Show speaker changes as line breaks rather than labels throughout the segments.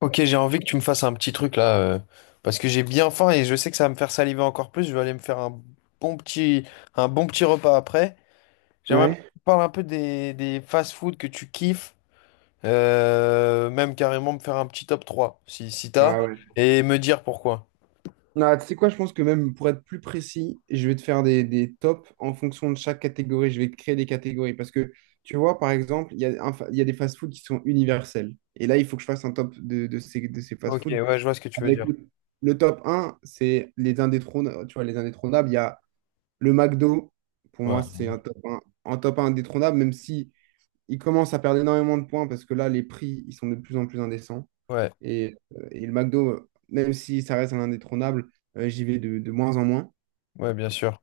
Ok, j'ai envie que tu me fasses un petit truc là, parce que j'ai bien faim et je sais que ça va me faire saliver encore plus. Je vais aller me faire un bon petit, un bon petit repas après. J'aimerais bien
Ouais.
que tu parles un peu des fast-food que tu kiffes, même carrément me faire un petit top 3 si t'as,
Ah ouais.
et me dire pourquoi.
Non, tu sais quoi, je pense que même pour être plus précis, je vais te faire des tops en fonction de chaque catégorie. Je vais créer des catégories parce que, tu vois, par exemple, il y a des fast foods qui sont universels. Et là, il faut que je fasse un top de ces fast
Ok,
foods.
ouais, je vois ce que tu veux
Avec
dire.
le top un, c'est les indétrônables. Tu vois, les indétrônables, il y a le McDo. Pour
Ouais,
moi, c'est un top un indétrônable, même si il commence à perdre énormément de points parce que là, les prix, ils sont de plus en plus indécents.
ouais,
Et le McDo, même si ça reste un indétrônable, j'y vais de moins en moins.
ouais, bien sûr.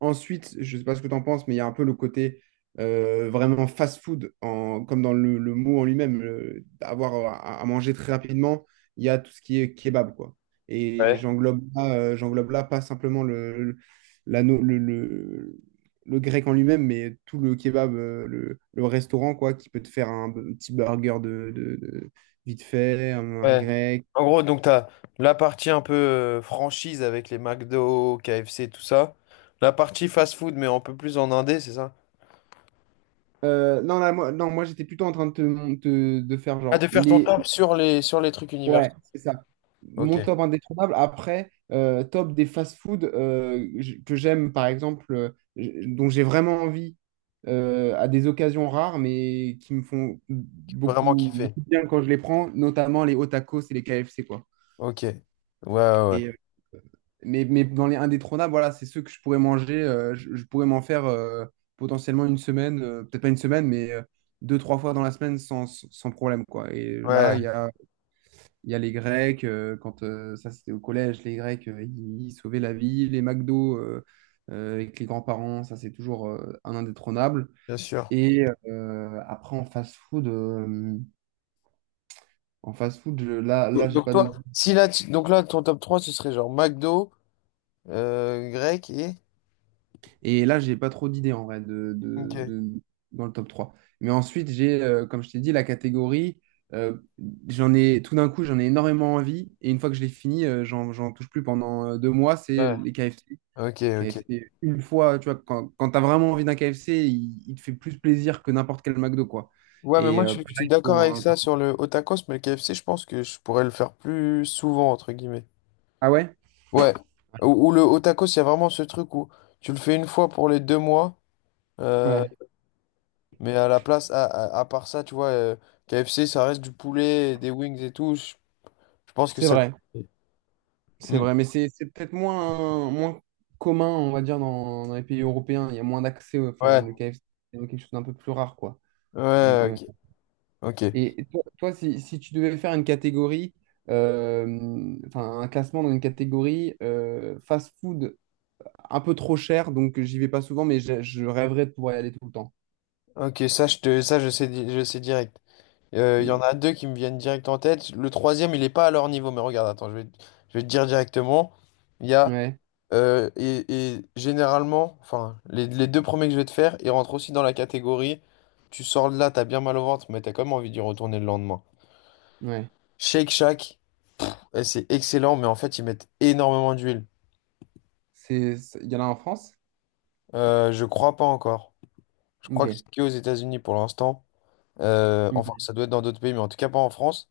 Ensuite, je ne sais pas ce que tu en penses, mais il y a un peu le côté vraiment fast-food, comme dans le mot en lui-même, avoir à manger très rapidement. Il y a tout ce qui est kebab, quoi. Et
Ouais.
j'englobe là pas simplement le, la no- le grec en lui-même, mais tout le kebab, le restaurant, quoi, qui peut te faire un petit burger vite fait, un
Ouais.
grec.
En gros, donc t'as la partie un peu franchise avec les McDo, KFC, tout ça. La partie fast-food, mais un peu plus en indé, c'est ça?
Non, là, moi, non, moi j'étais plutôt en train de te, mon- te- de faire
Ah, de
genre
faire ton
les.
taf sur les trucs universels.
Ouais, c'est ça. Mon
Ok,
top indétrônable. Après, top des fast-food que j'aime, par exemple, dont j'ai vraiment envie à des occasions rares, mais qui me font
vraiment
beaucoup,
kiffé.
beaucoup de bien quand je les prends, notamment les hot tacos et les KFC, quoi.
Ok, ouais, ouais, ouais,
Et euh, mais dans les indétrônables, voilà, c'est ceux que je pourrais manger. Je pourrais m'en faire potentiellement une semaine, peut-être pas une semaine, mais 2, 3 fois dans la semaine sans problème, quoi. Et
ouais,
là, il y a les Grecs, quand ça c'était au collège, les Grecs, ils sauvaient la vie. Les McDo avec les grands-parents, ça c'est toujours un indétrônable.
bien sûr.
Après, en fast-food, là j'ai
Donc
pas
toi,
d'autres.
si là, tu- donc là, ton top 3 ce serait genre McDo, grec et...
Et là, j'ai pas trop d'idées en vrai
Ok.
dans le top 3. Mais ensuite, j'ai, comme je t'ai dit, la catégorie. euh, J'en ai tout d'un coup, j'en ai énormément envie. Et une fois que je l'ai fini, j'en touche plus pendant 2 mois. C'est
Ouais.
les KFC.
Ok, ok.
KFC, une fois, tu vois, quand, quand tu as vraiment envie d'un KFC, il te fait plus plaisir que n'importe quel McDo, quoi.
Ouais, mais
Et
moi,
euh,
je suis
pareil
d'accord
pour.
avec ça sur le hot tacos, mais le KFC, je pense que je pourrais le faire plus souvent, entre guillemets.
Ah ouais?
Ouais. Ou le hot tacos, il y a vraiment ce truc où tu le fais une fois pour les 2 mois. euh,
Ouais,
Mais à la place, à part ça, tu vois, KFC, ça reste du poulet, des wings et tout. Je pense que
c'est
ça.
vrai. C'est
Mm.
vrai, mais c'est peut-être moins commun, on va dire, dans les pays européens. Il y a moins d'accès, enfin,
Ouais,
le KFC, c'est quelque chose d'un peu plus rare, quoi. Donc,
ouais, ok. Ok,
et toi, si tu devais faire une catégorie, enfin, un classement dans une catégorie fast-food un peu trop cher, donc j'y vais pas souvent, mais je rêverais de pouvoir y aller tout le temps.
ok, ça, je te, ça, je sais, di- je sais direct. Il y en
Mm.
a deux qui me viennent direct en tête. Le troisième, il est pas à leur niveau, mais regarde, attends, je vais te dire directement. Il y a.
Ouais,
euh, et, et généralement, enfin, les deux premiers que je vais te faire, ils rentrent aussi dans la catégorie. Tu sors de là, t'as bien mal au ventre, mais t'as quand même envie d'y retourner le lendemain.
ouais.
Shake Shack. Eh, c'est excellent, mais en fait, ils mettent énormément d'huile.
Il y en a en France?
Je crois pas encore. Je
Ok.
crois que c'est qu'aux États-Unis pour l'instant. Enfin,
Ok.
ça doit être dans d'autres pays, mais en tout cas pas en France.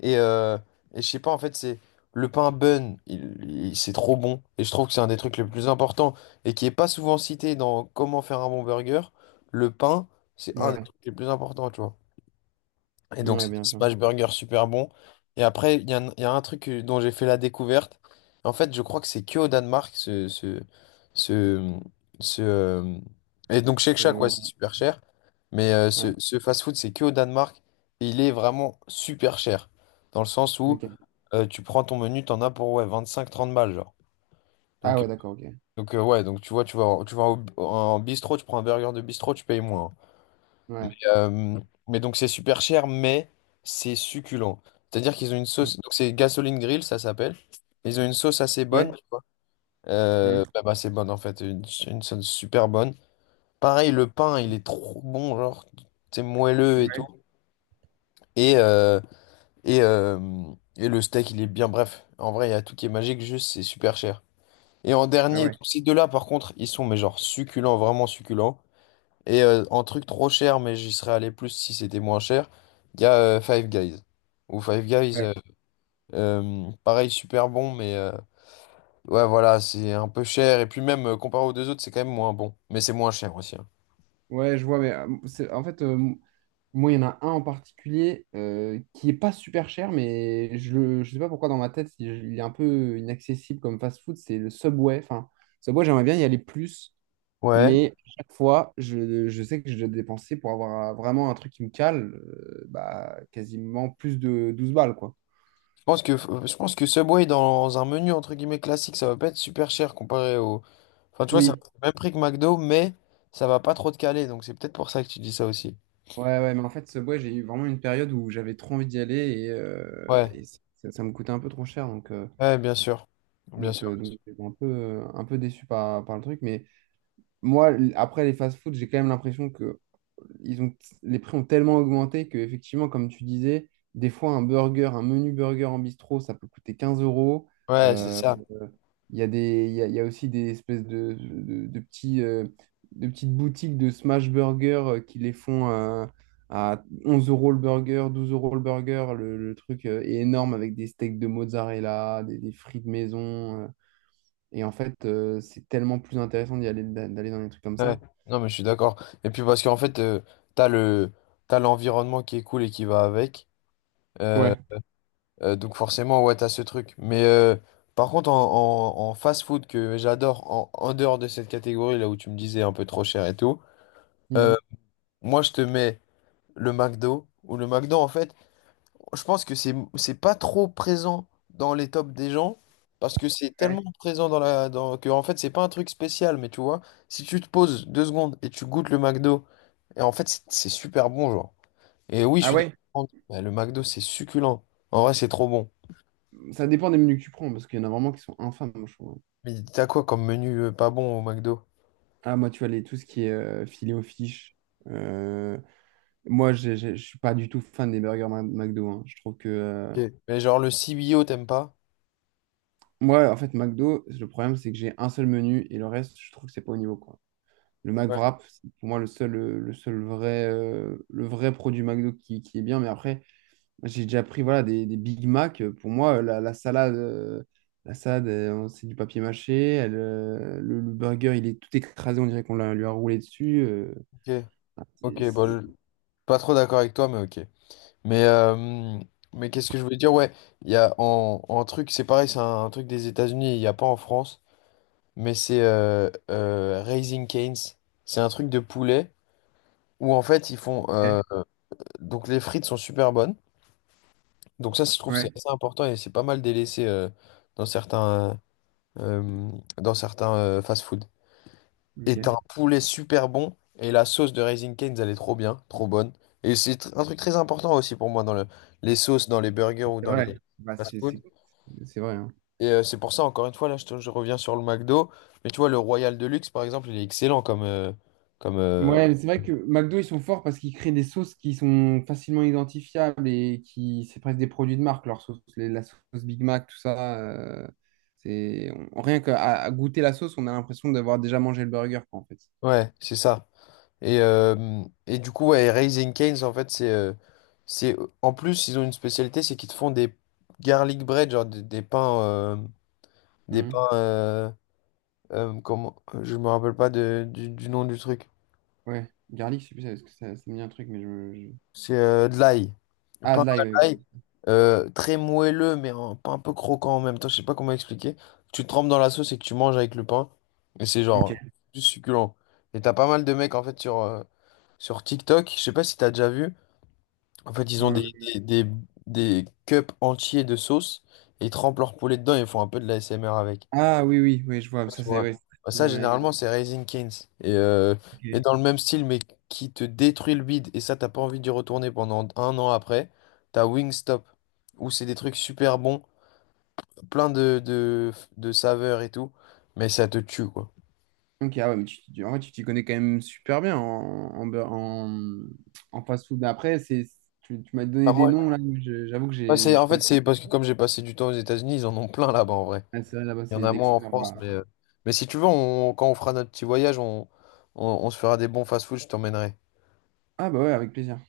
Et, euh, et je sais pas, en fait, c'est le pain bun, c'est trop bon. Et je trouve que c'est un des trucs les plus importants et qui est pas souvent cité dans comment faire un bon burger. Le pain, c'est un des
Ouais,
trucs les plus importants, tu vois. Et donc,
ouais,
c'est des
bien sûr.
Smash burgers super bons. Et après, il y a un truc dont j'ai fait la découverte. En fait, je crois que c'est que au Danemark, ce, ce, euh, Et donc, Shake Shack, ouais,
Euh,
c'est super cher. Mais ce,
ouais,
ce fast-food, c'est que au Danemark. Et il est vraiment super cher. Dans le sens où
ok.
tu prends ton menu, t'en as pour ouais, 25-30 balles, genre.
Ah
Donc, euh,
ouais, d'accord, ok.
donc, ouais, donc tu vois, tu vas, en- tu vas au- en bistrot, tu prends un burger de bistrot, tu payes moins, hein. Mais,
Ouais.
Euh, mais donc c'est super cher, mais c'est succulent. C'est-à-dire qu'ils ont une sauce, donc c'est Gasoline Grill, ça s'appelle. Ils ont une sauce assez bonne,
Ouais.
tu vois.
Hmm.
Bah, bah, c'est bonne en fait, une sauce super bonne. Pareil, le pain, il est trop bon, genre, c'est moelleux et tout.
Ouais.
Et, euh, et, euh, et le steak, il est bien, bref. En vrai, il y a tout qui est magique, juste c'est super cher. Et en
Ah
dernier, donc,
ouais.
ces deux-là, par contre, ils sont, mais genre, succulents, vraiment succulents. Et en truc trop cher, mais j'y serais allé plus si c'était moins cher, il y a Five Guys. Ou Five Guys,
Ouais.
pareil, super bon, mais ouais, voilà, c'est un peu cher. Et puis même, comparé aux deux autres, c'est quand même moins bon. Mais c'est moins cher aussi, hein.
Ouais, je vois, mais en fait, moi, il y en a un en particulier qui est pas super cher, mais je ne sais pas pourquoi dans ma tête, il est un peu inaccessible comme fast-food, c'est le Subway. Enfin, Subway, j'aimerais bien y aller plus,
Ouais,
mais à chaque fois, je sais que je dois dépenser pour avoir vraiment un truc qui me cale, bah, quasiment plus de 12 balles, quoi.
je pense que Subway, dans un menu, entre guillemets, classique, ça va pas être super cher comparé au... Enfin, tu vois, c'est
Oui,
le même prix que McDo, mais ça va pas trop te caler. Donc c'est peut-être pour ça que tu dis ça aussi.
ouais, ouais, mais en fait, Subway, j'ai eu vraiment une période où j'avais trop envie d'y aller et, euh,
Ouais,
et ça, ça me coûtait un peu trop cher, donc.
ouais, bien sûr. Bien
Donc,
sûr,
euh,
bien sûr.
donc j'étais un peu déçu par le truc. Mais moi, après les fast-food, j'ai quand même l'impression que ils ont, les prix ont tellement augmenté que, effectivement, comme tu disais, des fois, un burger, un menu burger en bistrot, ça peut coûter 15 euros.
Ouais, c'est
Euh,
ça.
Il y a il y a aussi des espèces de de petites boutiques de smash burger qui les font à 11 euros le burger, 12 euros le burger. Le truc est énorme avec des steaks de mozzarella, des frites maison. Et en fait, c'est tellement plus intéressant d'y aller, d'aller dans des trucs comme
Ouais,
ça.
non mais je suis d'accord. Et puis parce qu'en fait, t'as le t'as l'environnement qui est cool et qui va avec. Euh,
Ouais.
donc forcément, ouais, t'as ce truc. Mais par contre, en fast-food que j'adore, en, en dehors de cette catégorie là où tu me disais un peu trop cher et tout, euh,
Mhm.
moi je te mets le McDo ou le McDo en fait. Je pense que c'est pas trop présent dans les tops des gens, parce que c'est
Ouais.
tellement présent dans la, dans que, en fait, c'est pas un truc spécial. Mais tu vois, si tu te poses 2 secondes et tu goûtes le McDo, et en fait, c'est super bon, genre. Et oui, je
Ah
suis
ouais?
d'accord, bah, le McDo, c'est succulent. En vrai, c'est trop bon.
Ça dépend des menus que tu prends, parce qu'il y en a vraiment qui sont infâmes, moi, je trouve.
Mais t'as quoi comme menu, pas bon au McDo?
Ah, moi, tu vois, tout ce qui est filet aux fiches. euh, Moi, je suis pas du tout fan des burgers McDo, hein. Je trouve que.
Ok, mais genre, le CBO, t'aimes pas?
Moi, en fait, McDo, le problème, c'est que j'ai un seul menu et le reste, je trouve que c'est pas au niveau, quoi. Le
Ouais.
McWrap, c'est pour moi le seul vrai, le vrai produit McDo qui est bien. Mais après, j'ai déjà pris voilà, des Big Mac. Pour moi, la salade c'est du papier mâché. Le burger, il est tout écrasé. On dirait qu'on lui a roulé dessus.
Ok,
Ah,
ok, bon, pas trop d'accord avec toi, mais ok. Mais, qu'est-ce que je voulais dire? Ouais, il y a en truc, c'est pareil, c'est un truc des États-Unis, il n'y a pas en France, mais c'est Raising Cane's. C'est un truc de poulet où en fait, ils font.
Ok.
euh, Donc les frites sont super bonnes. Donc ça, je trouve, c'est
Ouais,
assez important et c'est pas mal délaissé dans certains, euh, dans certains fast-food. Et t'as
ok.
un poulet super bon, et la sauce de Raising Cane's, elle est trop bien, trop bonne. Et c'est un truc très important aussi pour moi dans les sauces, dans les burgers ou
C'est
dans les
vrai. Bah,
fast-food.
C'est vrai, hein.
Et c'est pour ça, encore une fois, là, je reviens sur le McDo. Mais tu vois, le Royal Deluxe, par exemple, il est excellent comme. euh, comme euh,
Ouais, mais c'est vrai que McDo, ils sont forts parce qu'ils créent des sauces qui sont facilement identifiables et c'est presque des produits de marque, leur sauce, la sauce Big Mac, tout ça. C'est rien qu'à goûter la sauce, on a l'impression d'avoir déjà mangé le burger, quoi, en fait.
ouais, c'est ça. Et du coup, ouais, Raising Cane's, en fait, c'est en plus, ils ont une spécialité, c'est qu'ils te font des garlic bread, genre des pains. Des
Mhm.
pains. Comment. Je me rappelle pas du nom du truc.
Ouais, garlic, c'est plus ça, parce que ça me dit un truc, mais je.
C'est de l'ail.
Ah,
Pain
de
à
l'ail,
l'ail,
oui.
très moelleux, mais pas un peu croquant en même temps. Je sais pas comment expliquer. Tu trempes dans la sauce et que tu manges avec le pain. Et c'est
Ok.
genre juste succulent. Et t'as pas mal de mecs en fait sur TikTok. Je sais pas si t'as déjà vu. En fait, ils
Ouais.
ont
Ouais, ouais.
des, des, des cups entiers de sauce, et ils trempent leur poulet dedans et ils font un peu de la l'ASMR avec.
Ah oui, oui, oui, je vois.
Tu
Ça, c'est
vois.
ouais,
Bah,
c'est très
ça,
américain.
généralement, c'est Raising Canes. Et, euh, et
Ok.
dans le même style, mais qui te détruit le bide. Et ça, t'as pas envie d'y retourner pendant un an après. T'as Wingstop, où c'est des trucs super bons, plein de saveurs et tout. Mais ça te tue, quoi.
Ok, ah ouais, mais en vrai, tu t'y connais quand même super bien en, en, beur- en, en fast-food. Mais après, tu m'as
Ah,
donné des
moi,
noms, là, mais j'avoue que
moi,
je
en fait,
connais
c'est parce que comme j'ai passé du temps aux États-Unis, ils en ont plein là-bas, en vrai.
pas. Ah, c'est vrai, là-bas,
Il y en
c'est
a
des
moins en
experts,
France,
là.
mais, mais si tu veux, quand on fera notre petit voyage, on se fera des bons fast-food, je t'emmènerai.
Ah bah ouais, avec plaisir.